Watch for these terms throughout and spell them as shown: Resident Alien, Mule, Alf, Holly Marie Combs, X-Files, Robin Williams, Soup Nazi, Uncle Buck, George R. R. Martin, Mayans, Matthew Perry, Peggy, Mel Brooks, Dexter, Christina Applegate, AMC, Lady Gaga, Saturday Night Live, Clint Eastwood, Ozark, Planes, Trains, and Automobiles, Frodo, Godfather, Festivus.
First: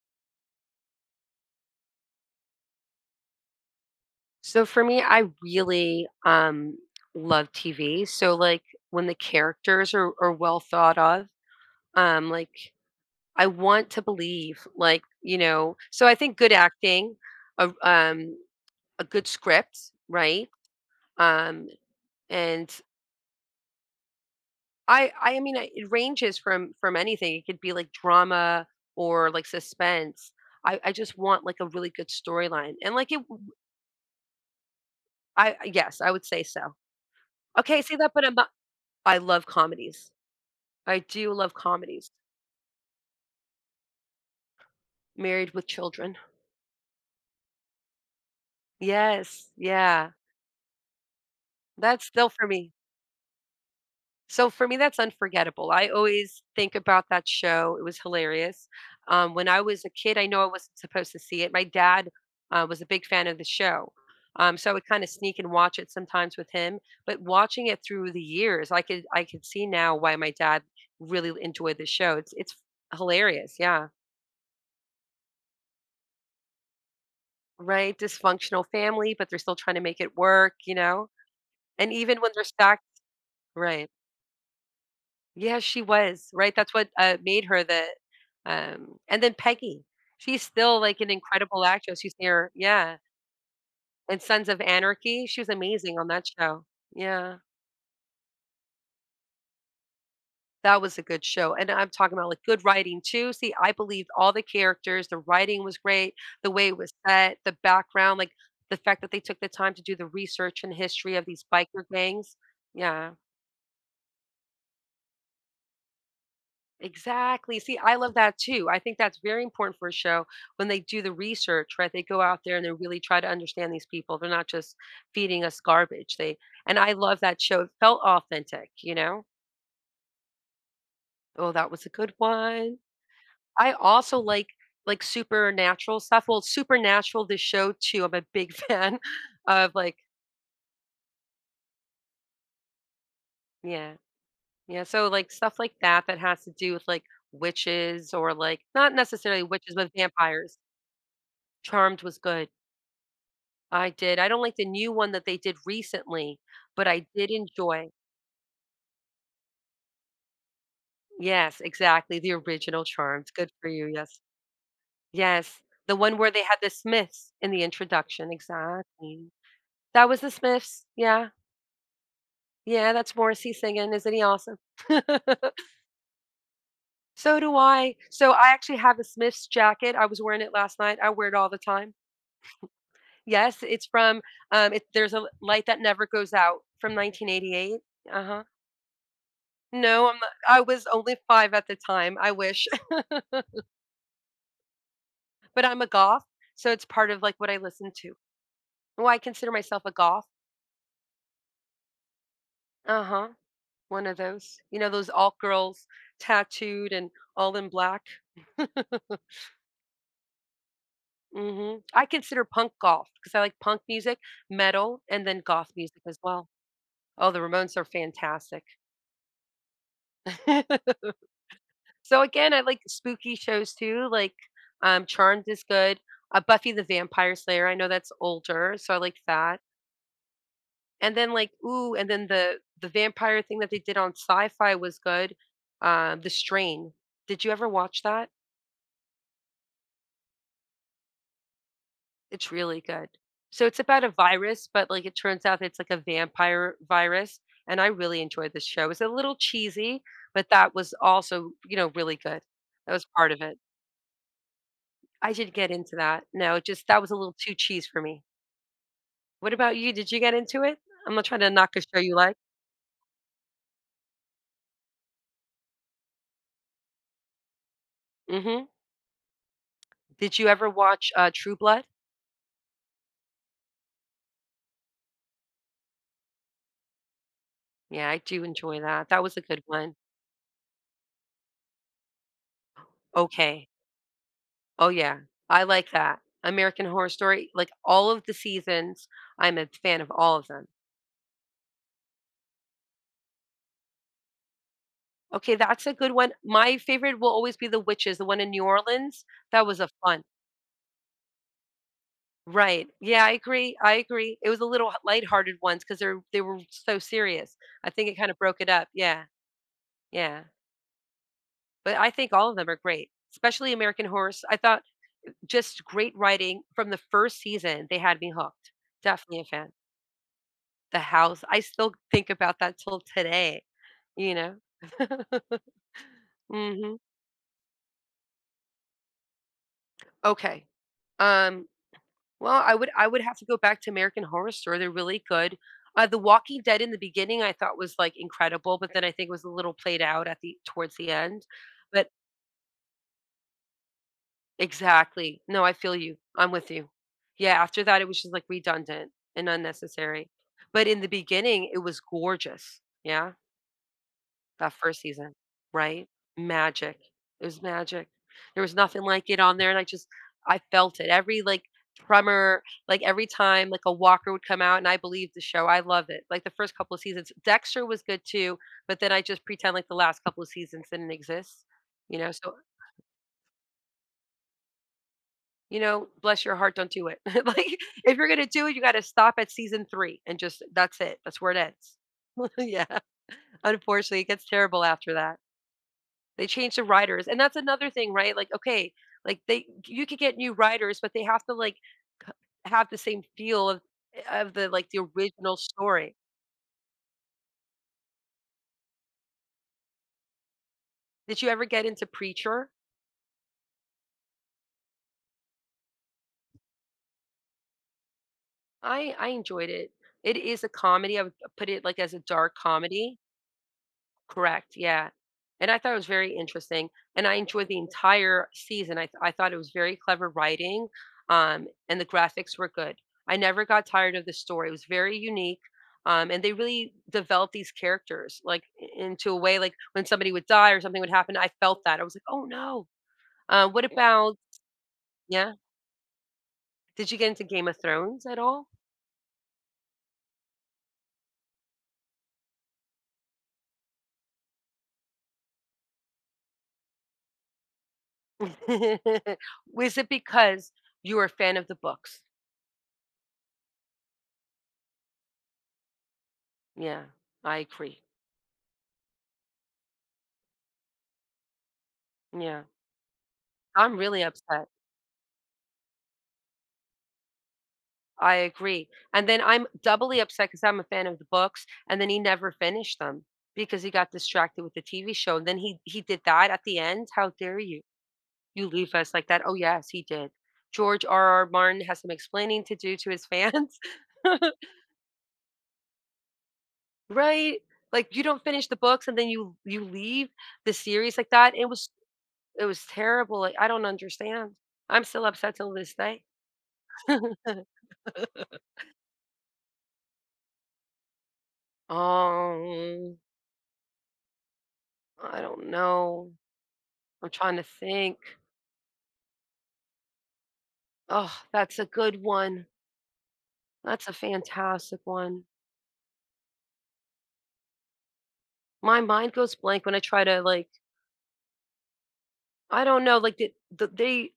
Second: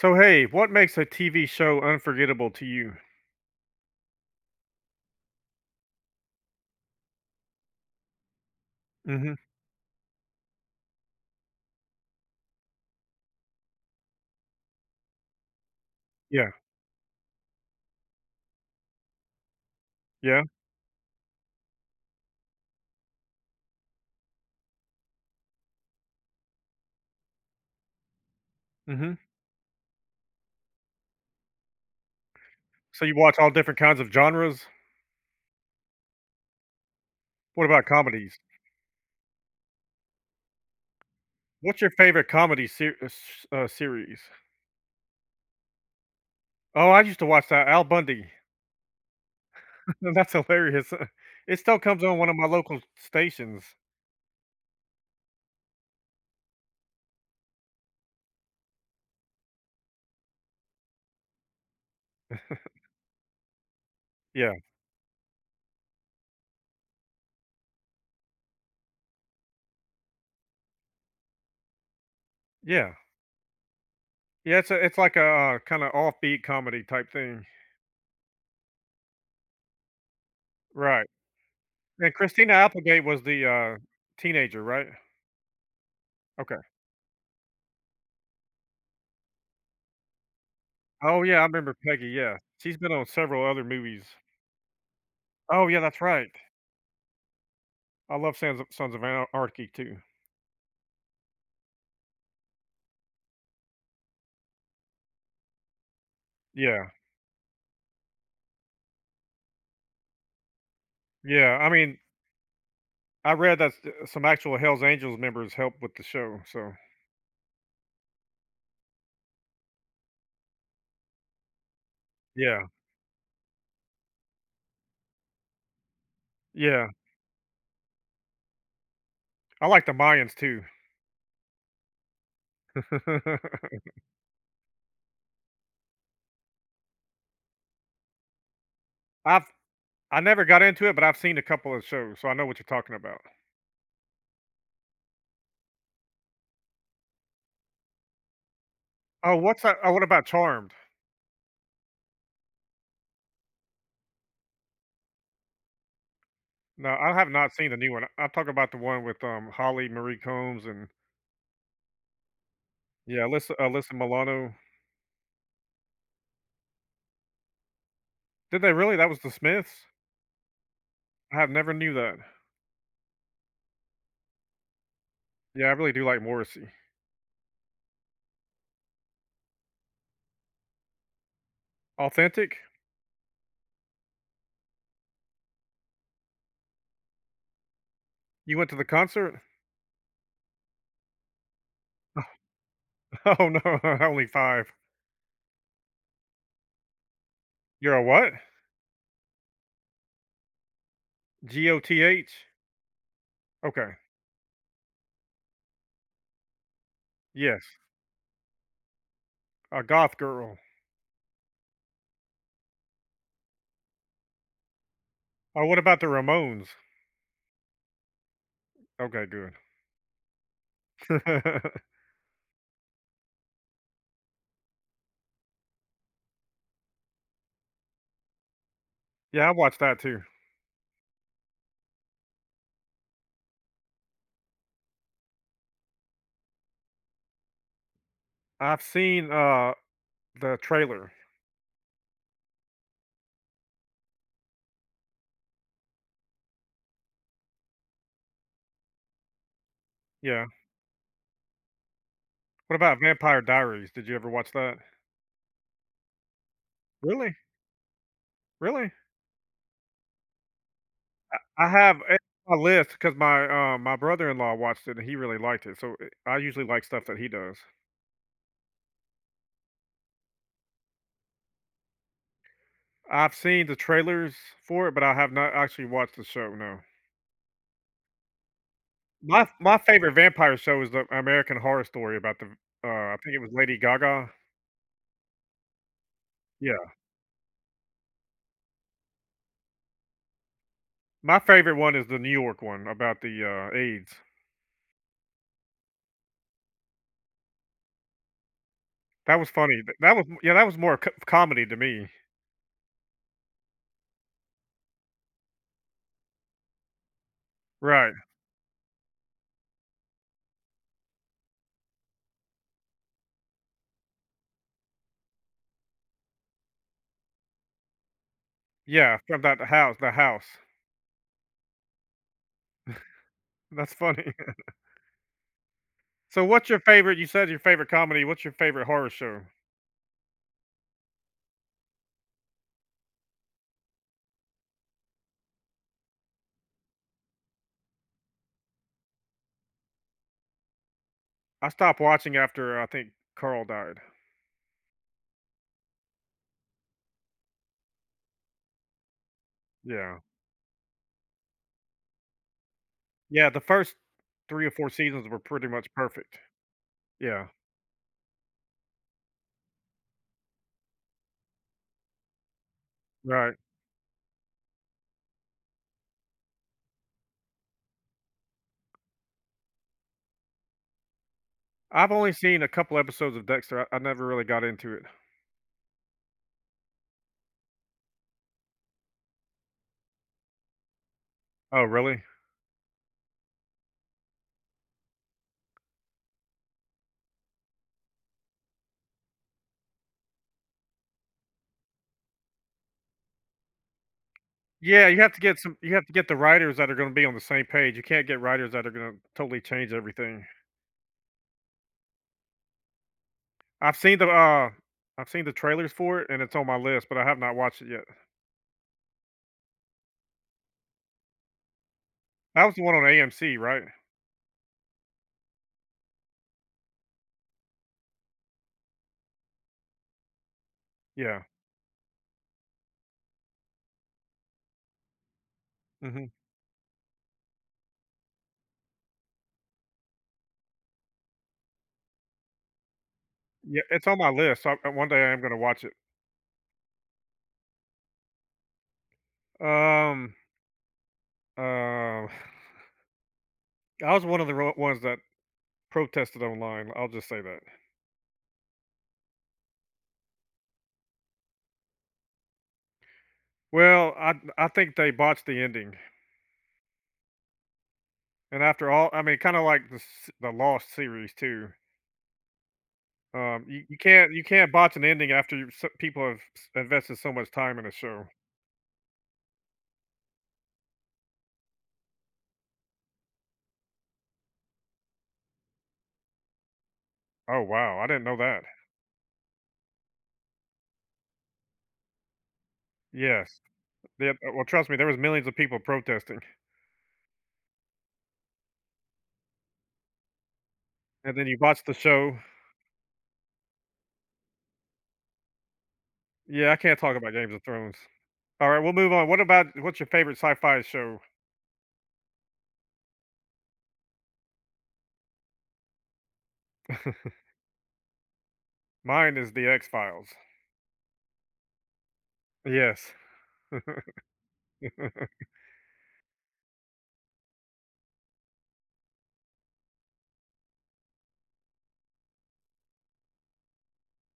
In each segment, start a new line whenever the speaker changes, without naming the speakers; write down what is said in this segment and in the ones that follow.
So hey, what makes a TV show unforgettable to you?
So for me, I really love TV. So like when the
Hmm.
characters are well thought of, um, like I want to believe, like, so I think
Yeah,
good acting, a um a good script,
yeah.
right? Um and I mean it ranges from anything. It could be like drama
Hmm.
or like suspense. I just want like a really good storyline. And
So
like
you
it
watch all different kinds of genres.
I yes, I would say so.
What
Okay,
about
see that, but I'm
comedies?
not I love comedies. I do love
What's your
comedies.
favorite series?
Married with Children.
Oh, I used to watch that, Al Bundy.
Yes, yeah.
That's hilarious. It still comes
That's
on one
still
of my
for me.
local stations.
So for me, that's unforgettable. I always think about that show. It was hilarious. When I was a kid, I know I wasn't supposed to see it. My dad was a big fan of the show.
Yeah,
So I would kind of sneak and watch it sometimes with him. But watching it through the years, I could see now why my dad really enjoyed the show. It's
yeah,
hilarious, yeah.
yeah. It's like a kind of offbeat comedy type thing,
Right? Dysfunctional family, but they're still trying to make it work, you
right?
know? And
And
even when they're
Christina
stacked
Applegate was the
right.
teenager, right?
Yeah, she was, right?
Okay.
That's what, made her the and then Peggy. She's still, like, an
Oh yeah, I
incredible
remember
actress.
Peggy.
She's
Yeah,
near
she's been
yeah,
on several other movies.
and Sons of Anarchy, she was
Oh, yeah,
amazing
that's
on that
right.
show. Yeah,
I love Sons of Anarchy too.
that was a good show, and I'm talking about, like, good writing too. See, I believed all the characters, the writing was great, the way it
Yeah.
was set, the background, like, the fact that they took the time to do the research and history of these
Yeah, I
biker
mean,
gangs. Yeah.
I read that s some actual Hells Angels members helped with the show, so.
Exactly. See, I love that too. I think that's very important for a show when they do the research, right? They go out there and
Yeah.
they really try to understand these people. They're not just feeding us garbage. They and
Yeah.
I love that show. It felt authentic, you know?
I like the Mayans too.
Oh, that was a good one. I also like supernatural stuff. Well, supernatural the show too. I'm a big fan
I've
of like,
I never got into it, but I've seen a couple of shows, so I know what you're talking about.
yeah. Yeah. So like stuff like that that has to do with like witches or like not
Oh,
necessarily
what's
witches,
that
but
Oh, what about
vampires.
Charmed?
Charmed was good. I did. I don't like the new one that they did recently, but
No,
I
I have
did
not seen the
enjoy
new one. I'm talking about the one with, Holly Marie Combs and
yes, exactly, the original
yeah,
charms. Good
Alyssa
for you,
Alyssa
yes.
Milano.
Yes, the one where they had the Smiths in the introduction,
Did they really? That was the
exactly.
Smiths?
That was the Smiths, yeah.
I have never knew that.
Yeah, that's Morrissey singing. Isn't he awesome?
Yeah, I really do like Morrissey.
So do I. So I actually have a Smiths jacket. I was wearing it last night. I wear it all the time.
Authentic?
Yes, it's from, it, there's a light that never goes out from 1988. Uh-huh.
You went to the concert?
No, I'm not I was only 5 at the time, I wish,
Oh, no, only 5.
but I'm a goth, so it's part of, like, what I listen
You're a
to.
what?
Well, I consider myself a goth.
GOTH?
Uh-huh,
Okay,
one of those. You know, those alt girls, tattooed and all
yes,
in black.
a goth girl.
Mhm. I consider punk goth because I like punk music, metal, and then
Oh,
goth
what about
music
the
as well.
Ramones?
Oh, the Ramones are fantastic.
Okay, good.
So, again, I like spooky shows too, like, Charmed is good, Buffy the Vampire Slayer, I know that's older, so I like
Yeah, I
that.
watched that too.
And then like, ooh, and then the vampire thing that they did on Sci-Fi was good. The Strain. Did you ever watch that?
I've seen, the trailer,
It's really good. So it's about a virus, but like it turns out it's like a vampire virus. And I really enjoyed this show. It's a little cheesy,
yeah.
but that was also, you know, really good.
What
That
about
was part of
Vampire
it.
Diaries? Did you ever watch that?
I did get into that. No, it just that was a little
Really?
too cheese for me.
Really?
What about you? Did you get into it? I'm not trying to
I
knock a
have
show you
it
like.
on my list 'cause my brother-in-law watched it and he really liked it, so, I usually like stuff that he does.
Hmm. Did you ever watch True Blood?
I've seen the trailers for it, but I have not actually watched the show, no.
Yeah, I do enjoy that. That was a
My
good
my
one.
favorite vampire show is the American Horror Story about the I think it was
Okay.
Lady Gaga.
Oh, yeah. I like that. American
Yeah,
Horror Story, like all of the seasons, I'm a fan of all of them.
my favorite one is the New York one about the, AIDS.
Okay, that's a good one. My favorite will always be The Witches, the one in New Orleans.
That was
That
funny.
was a
Th That
fun.
was yeah, that was more co comedy to me.
Right. Yeah, I agree. I agree. It was a little lighthearted ones because they were so serious. I think
Right.
it kind of broke it up. Yeah. Yeah. But I think all of them are great, especially American Horror. I thought just great writing from the first season. They had me hooked.
Yeah, from
Definitely a
that the
fan.
house the house.
The house, I still think about that till today,
That's funny.
you know?
So what's your
Mhm.
favorite you said your favorite comedy, what's your favorite horror show?
Okay. Um, well, I would have to go back to American Horror Story, they're really good. The Walking Dead in the beginning I thought was, like, incredible, but then I think was a little played out at the towards the end.
I stopped
But
watching after I think Carl died.
exactly. No, I feel you. I'm with you. Yeah, after that, it was just, like, redundant and
Yeah.
unnecessary. But in the beginning, it was gorgeous. Yeah?
Yeah, the first 3 or
That
4
first
seasons
season,
were pretty much
right?
perfect.
Magic. It
Yeah.
was magic. There was nothing like it on there, and I just I felt it. Every like tremor, like every
Right.
time like a walker would come out, and I believed the show. I love it. Like the first couple of seasons, Dexter was good too, but then I just pretend like the last couple of seasons didn't exist.
I've
You
only
know, so
seen a couple episodes of Dexter. I never really got into it.
you know, bless your heart, don't do it. Like if you're gonna do it, you got to stop at season three and just that's it. That's where it
Oh,
ends.
really?
Yeah. Unfortunately, it gets terrible after that. They changed the writers, and that's another thing, right? Like, okay, like they you could get new writers, but they have to like c- have the same feel of of the like the
Yeah, you have to
original
get some. You have to
story.
get the writers that are going to be on the same page. You can't get writers that are going to totally change everything.
Did you ever get into Preacher?
I've seen the uh, I've seen the trailers for it, and it's on my list, but I have not watched it yet.
I enjoyed it. It is a comedy. I would put it like as a dark
That was the one on
comedy.
AMC, right?
Correct, yeah, and I thought it was very interesting, and I enjoyed the entire season. I thought it was very clever writing,
Yeah.
and the graphics were good. I never got tired of the story. It was very unique,
Hmm.
and they really developed these characters, like, I into a way, like, when somebody would die or something would happen, I felt that. I was like, "Oh, no."
Yeah,
What
it's on my
about
list. So I, one day I am going
yeah?
to watch it.
Did you get into Game of Thrones at all?
Um, uh, I was one of the ones that protested online. I'll just say that.
Was it because you were a fan of the books?
Well, I think they botched the ending.
Yeah, I agree.
And after all, I mean, kind of like the Lost series too.
Yeah.
You
I'm really
can't
upset.
botch an ending after you so people have s invested so much time in a show.
I agree. And then I'm doubly upset because I'm a fan of the books, and then he never finished them because he got distracted with the TV show. And then he did that at the end. How dare
Oh,
you?
wow, I didn't know that.
You leave us like that. Oh yes, he did. George R. R. Martin has some explaining to do to his
Yes.
fans.
Yeah, well, trust me, there was millions of people protesting,
Right? Like you don't finish the books and then you leave the series like
and then
that.
you botched the show.
It was terrible. Like I don't understand. I'm still upset till this day.
Yeah, I can't talk about Games of Thrones. Alright, we'll move on. What's your favorite sci-fi show?
Um, I don't know. I'm trying to think.
Mine is The X-Files.
Oh, that's a good one.
Yes.
That's a fantastic one. My mind goes blank when I try to like I don't know, like the they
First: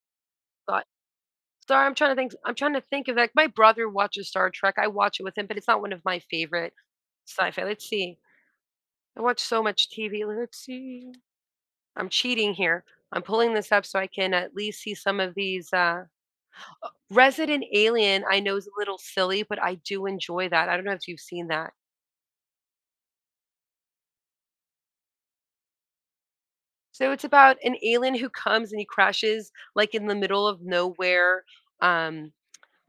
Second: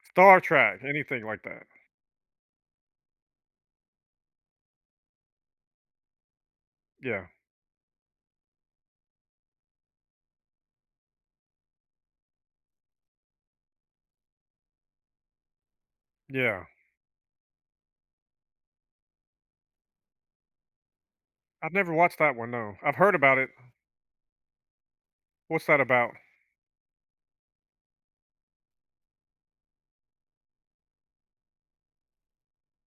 Star Trek,
got
anything like that.
sorry, I'm trying to think I'm trying to think of like my brother watches Star Trek. I watch it with him, but it's not one of my favorite
Yeah,
sci-fi. Let's see. I watch so much TV. Let's see. I'm cheating here. I'm pulling this up so I can at least see some of these
yeah.
Resident Alien I know is a little silly, but I do enjoy that. I don't know if you've seen
I've
that.
never watched that one, no. I've heard about it. What's that about?
So it's about an alien who comes and he crashes like in the middle of nowhere. Um,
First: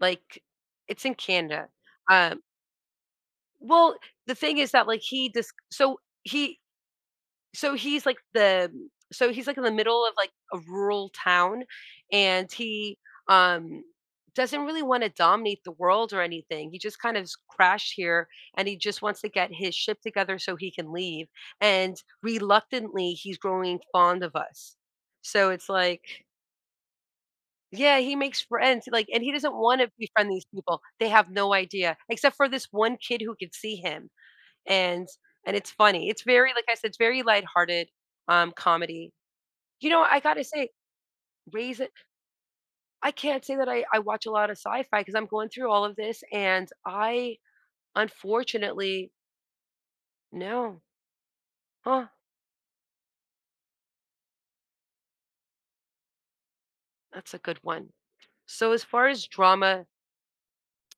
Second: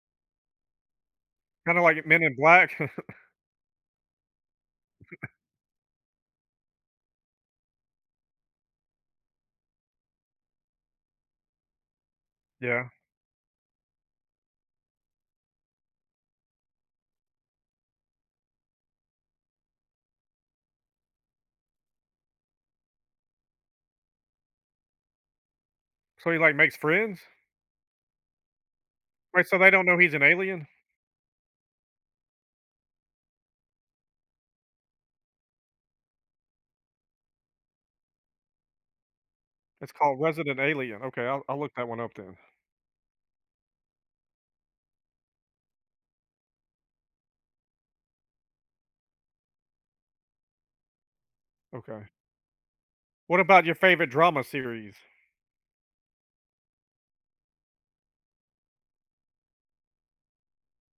like it's in Canada.
Kinda like Men in
Um,
Black.
well, the thing is that like he just so he's like the so he's like in the middle of like a rural town and
Yeah.
he um doesn't really want to dominate the world or anything. He just kind of crashed here and he just wants to get his ship together so he can leave. And reluctantly he's growing fond of us. So it's like
So he, like, makes friends?
yeah, he makes friends like and he
Wait,
doesn't
so they
want
don't
to
know he's an
befriend these
alien?
people. They have no idea except for this one kid who could see him and and it's funny. It's very like I said, it's very lighthearted comedy. You
It's
know,
called
I gotta
Resident
say,
Alien. Okay, I'll look
Raise
that
It.
one up then.
I can't say that I watch a lot of sci-fi because I'm going through all of this, and I unfortunately no.
Okay.
Huh,
What about your favorite drama series?
that's a good one. So as far as drama,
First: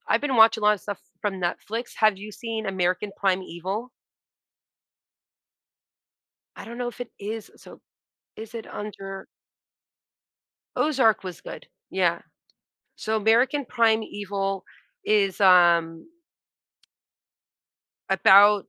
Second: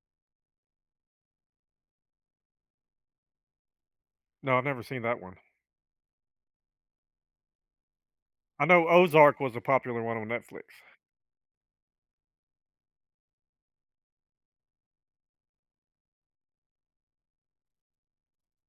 I've been watching a lot of stuff from Netflix. Have you seen American Prime Evil?
No, I've never seen that one.
I don't know if it is. So is
I
it
know
under
Ozark was a popular one on Netflix.
Ozark was good. Yeah. So American Prime Evil is about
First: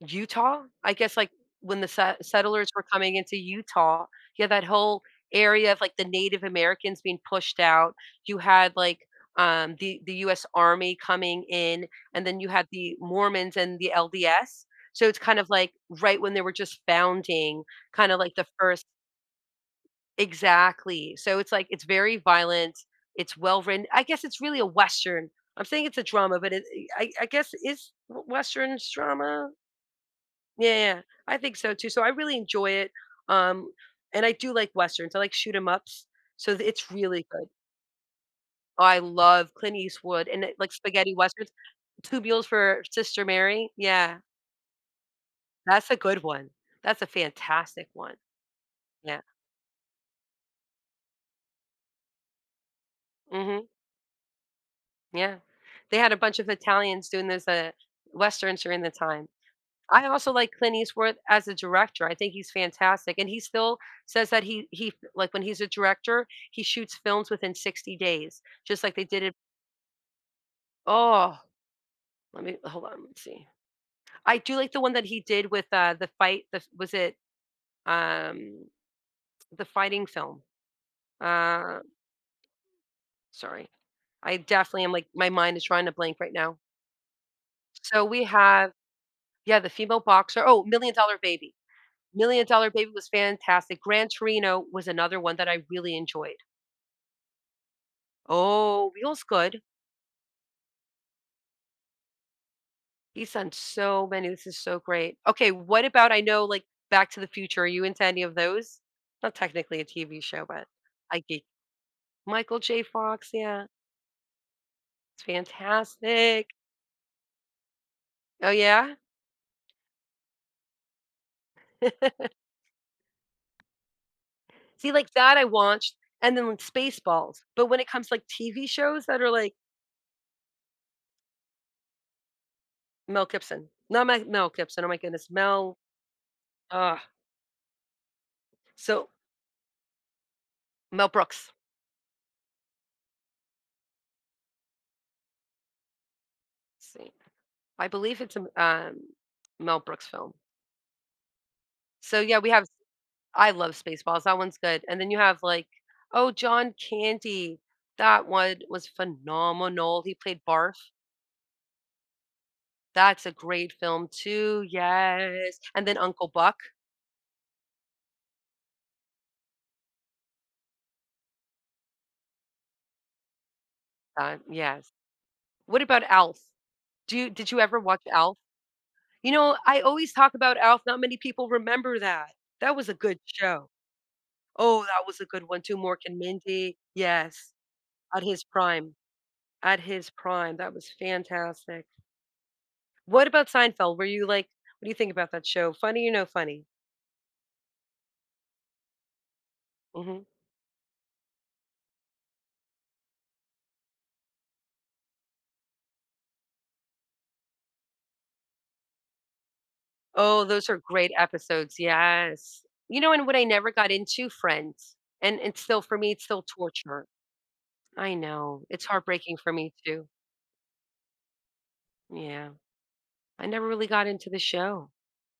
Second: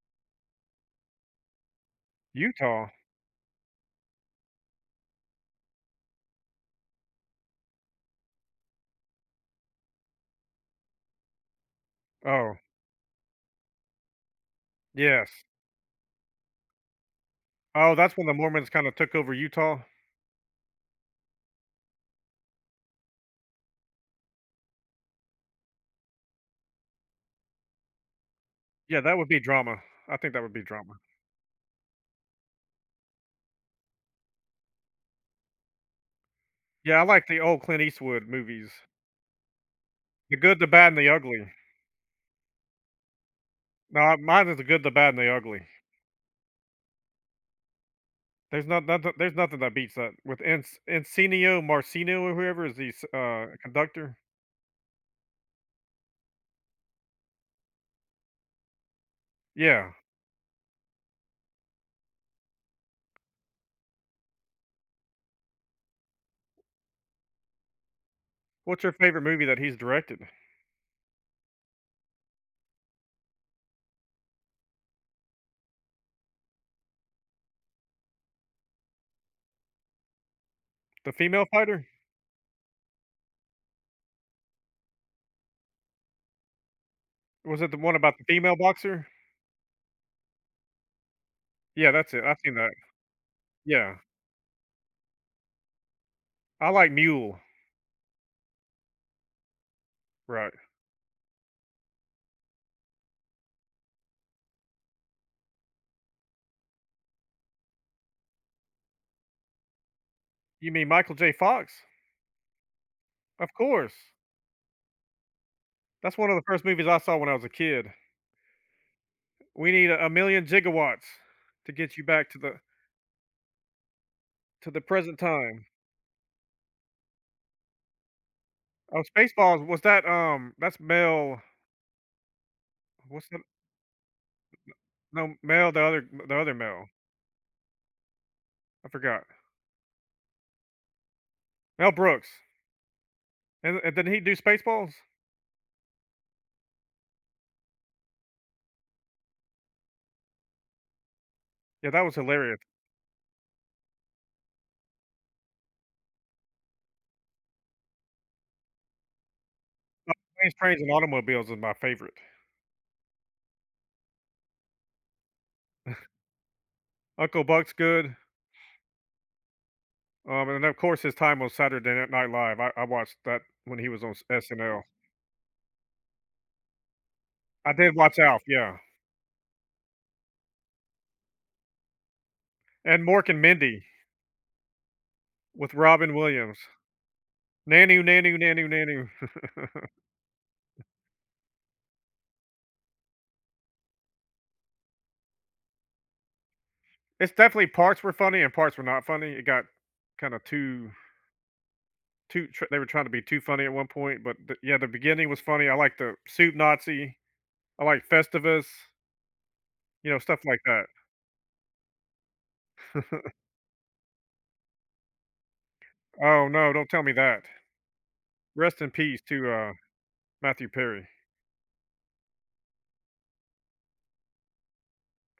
Utah? I guess, like, when the settlers were
Utah?
coming into Utah, you had that whole area of, like, the Native Americans being pushed out. You had, like, the US Army coming in, and then you
Oh,
had the Mormons and the LDS. So it's
yes.
kind of like right when they were just founding,
Oh, that's
kinda
when the
like the
Mormons
first
kinda took over Utah?
Exactly. So it's like it's very violent, it's well written. I guess it's really a Western. I'm saying it's a drama, but it I guess is Western
Yeah, that would be
drama?
drama. I think that would be
Yeah,
drama.
yeah. I think so too. So I really enjoy it. Um, and I do like westerns. I like shoot 'em ups. So it's
Yeah, I like
really
the
good.
old Clint Eastwood movies.
I love Clint Eastwood
The
and it,
Good, the
like
Bad, and the
spaghetti
Ugly.
westerns. Two Mules for Sister Mary.
No, I-
Yeah,
Mine is The Good, the Bad, and the Ugly.
that's a good one. That's a fantastic one. Yeah.
There's nothing that beats that with Ens Encino Marcino or whoever is the s
hmm
conductor.
Yeah. They had a bunch of Italians doing those westerns during the time.
Yeah.
I also like Clint Eastwood as a director. I think he's fantastic, and he still says that he like when he's a director, he shoots films within 60 days,
What's
just
your
like they
favorite
did it.
movie that he's directed?
Oh, let me hold on. Let's see. I do like the one that he did with the fight. The was it um the fighting film.
The Female
Uh,
Fighter?
Sorry, I definitely am like my mind is trying to blank right now.
Was it the one
So
about the
we
female
have
boxer?
yeah the female boxer. Oh, Million Dollar Baby.
Yeah, that's it. I've
Million
seen
Dollar
that.
Baby was fantastic.
Yeah.
Gran Torino was another one that I really enjoyed.
I like Mule.
Oh, Wheel's good.
Right.
He's done so many. This is so great. Okay, what about I know like Back to the Future. Are you into any of those? Not technically a TV show, but
You mean Michael
I
J.
geek.
Fox?
Michael J. Fox,
Of
yeah.
course.
It's
That's one of the
fantastic.
first movies I saw when I was a kid.
Oh yeah?
We need a million gigawatts to get you back to the
See, like
present
that I
time.
watched and then like Spaceballs. But when it comes to, like TV
Oh,
shows that are like
Spaceballs was that's Mel
Mel
what's the
Gibson. Not my Mel Gibson. Oh my goodness.
no Mel the other Mel.
Uh
I
so
forgot.
Mel Brooks.
Mel Brooks, and did he do Spaceballs?
Let's see. I believe it's a Mel Brooks film.
Yeah, that was
So yeah, we
hilarious.
have I love Spaceballs, that one's good, and then you have, like oh, John Candy, that one was phenomenal, he played
Planes,
Barf,
Trains, and Automobiles is my favorite.
that's a great film too, yes, and then Uncle Buck,
Uncle Buck's good, and of course his time on Saturday Night Live. I watched that when he was on SNL.
yes. What about Alf? Do you Did you
I
ever
did
watch
watch
Alf?
Alf, yeah,
You know, I always talk about Alf, not many people remember that. That was a
and
good
Mork and
show.
Mindy
Oh, that was a good one
with
too, Mork
Robin
and
Williams.
Mindy, yes,
Nanu,
at
nanu,
his
nanu,
prime,
nanu.
at his prime, that was fantastic. What about Seinfeld? Were you like, what do you think about that show? Funny or no funny?
It's definitely parts were funny and parts were not funny. It got
Mhm.
kind of too, they were trying to be too funny at one point, but yeah, the beginning was funny. I like the Soup Nazi. I like Festivus. You know, stuff
Oh,
like
those are
that.
great episodes. Yes. You know, and what I never got into, Friends. And it's still for me, it's still
Oh, no, don't tell
torture.
me that.
I know.
Rest
It's
in peace
heartbreaking
to,
for me too.
Matthew Perry.
Yeah. I never really got into the show.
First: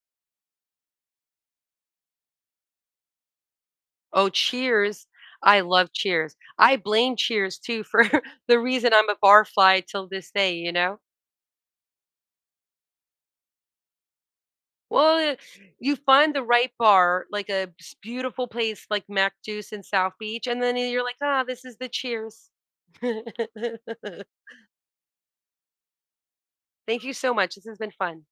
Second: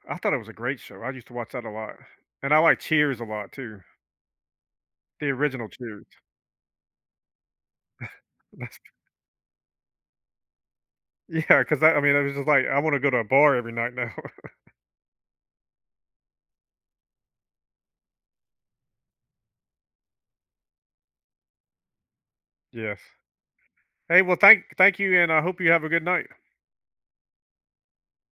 I thought it was a great show. I used to watch that a lot, and I like Cheers a lot too,
Oh, Cheers.
the
I
original
love
Cheers.
Cheers. I blame Cheers too for the
That's
reason I'm a barfly till this day, you know?
yeah, because that I mean, it was just like, I wanna go to a bar every night now.
Well, eh, you find the right bar, like a s beautiful place like Mac Juice in South Beach, and then you're like, "Ah, this is the cheers."
Yes. Hey, well, thank you, and I hope you have a good night.
Thank you so much. This has been fun.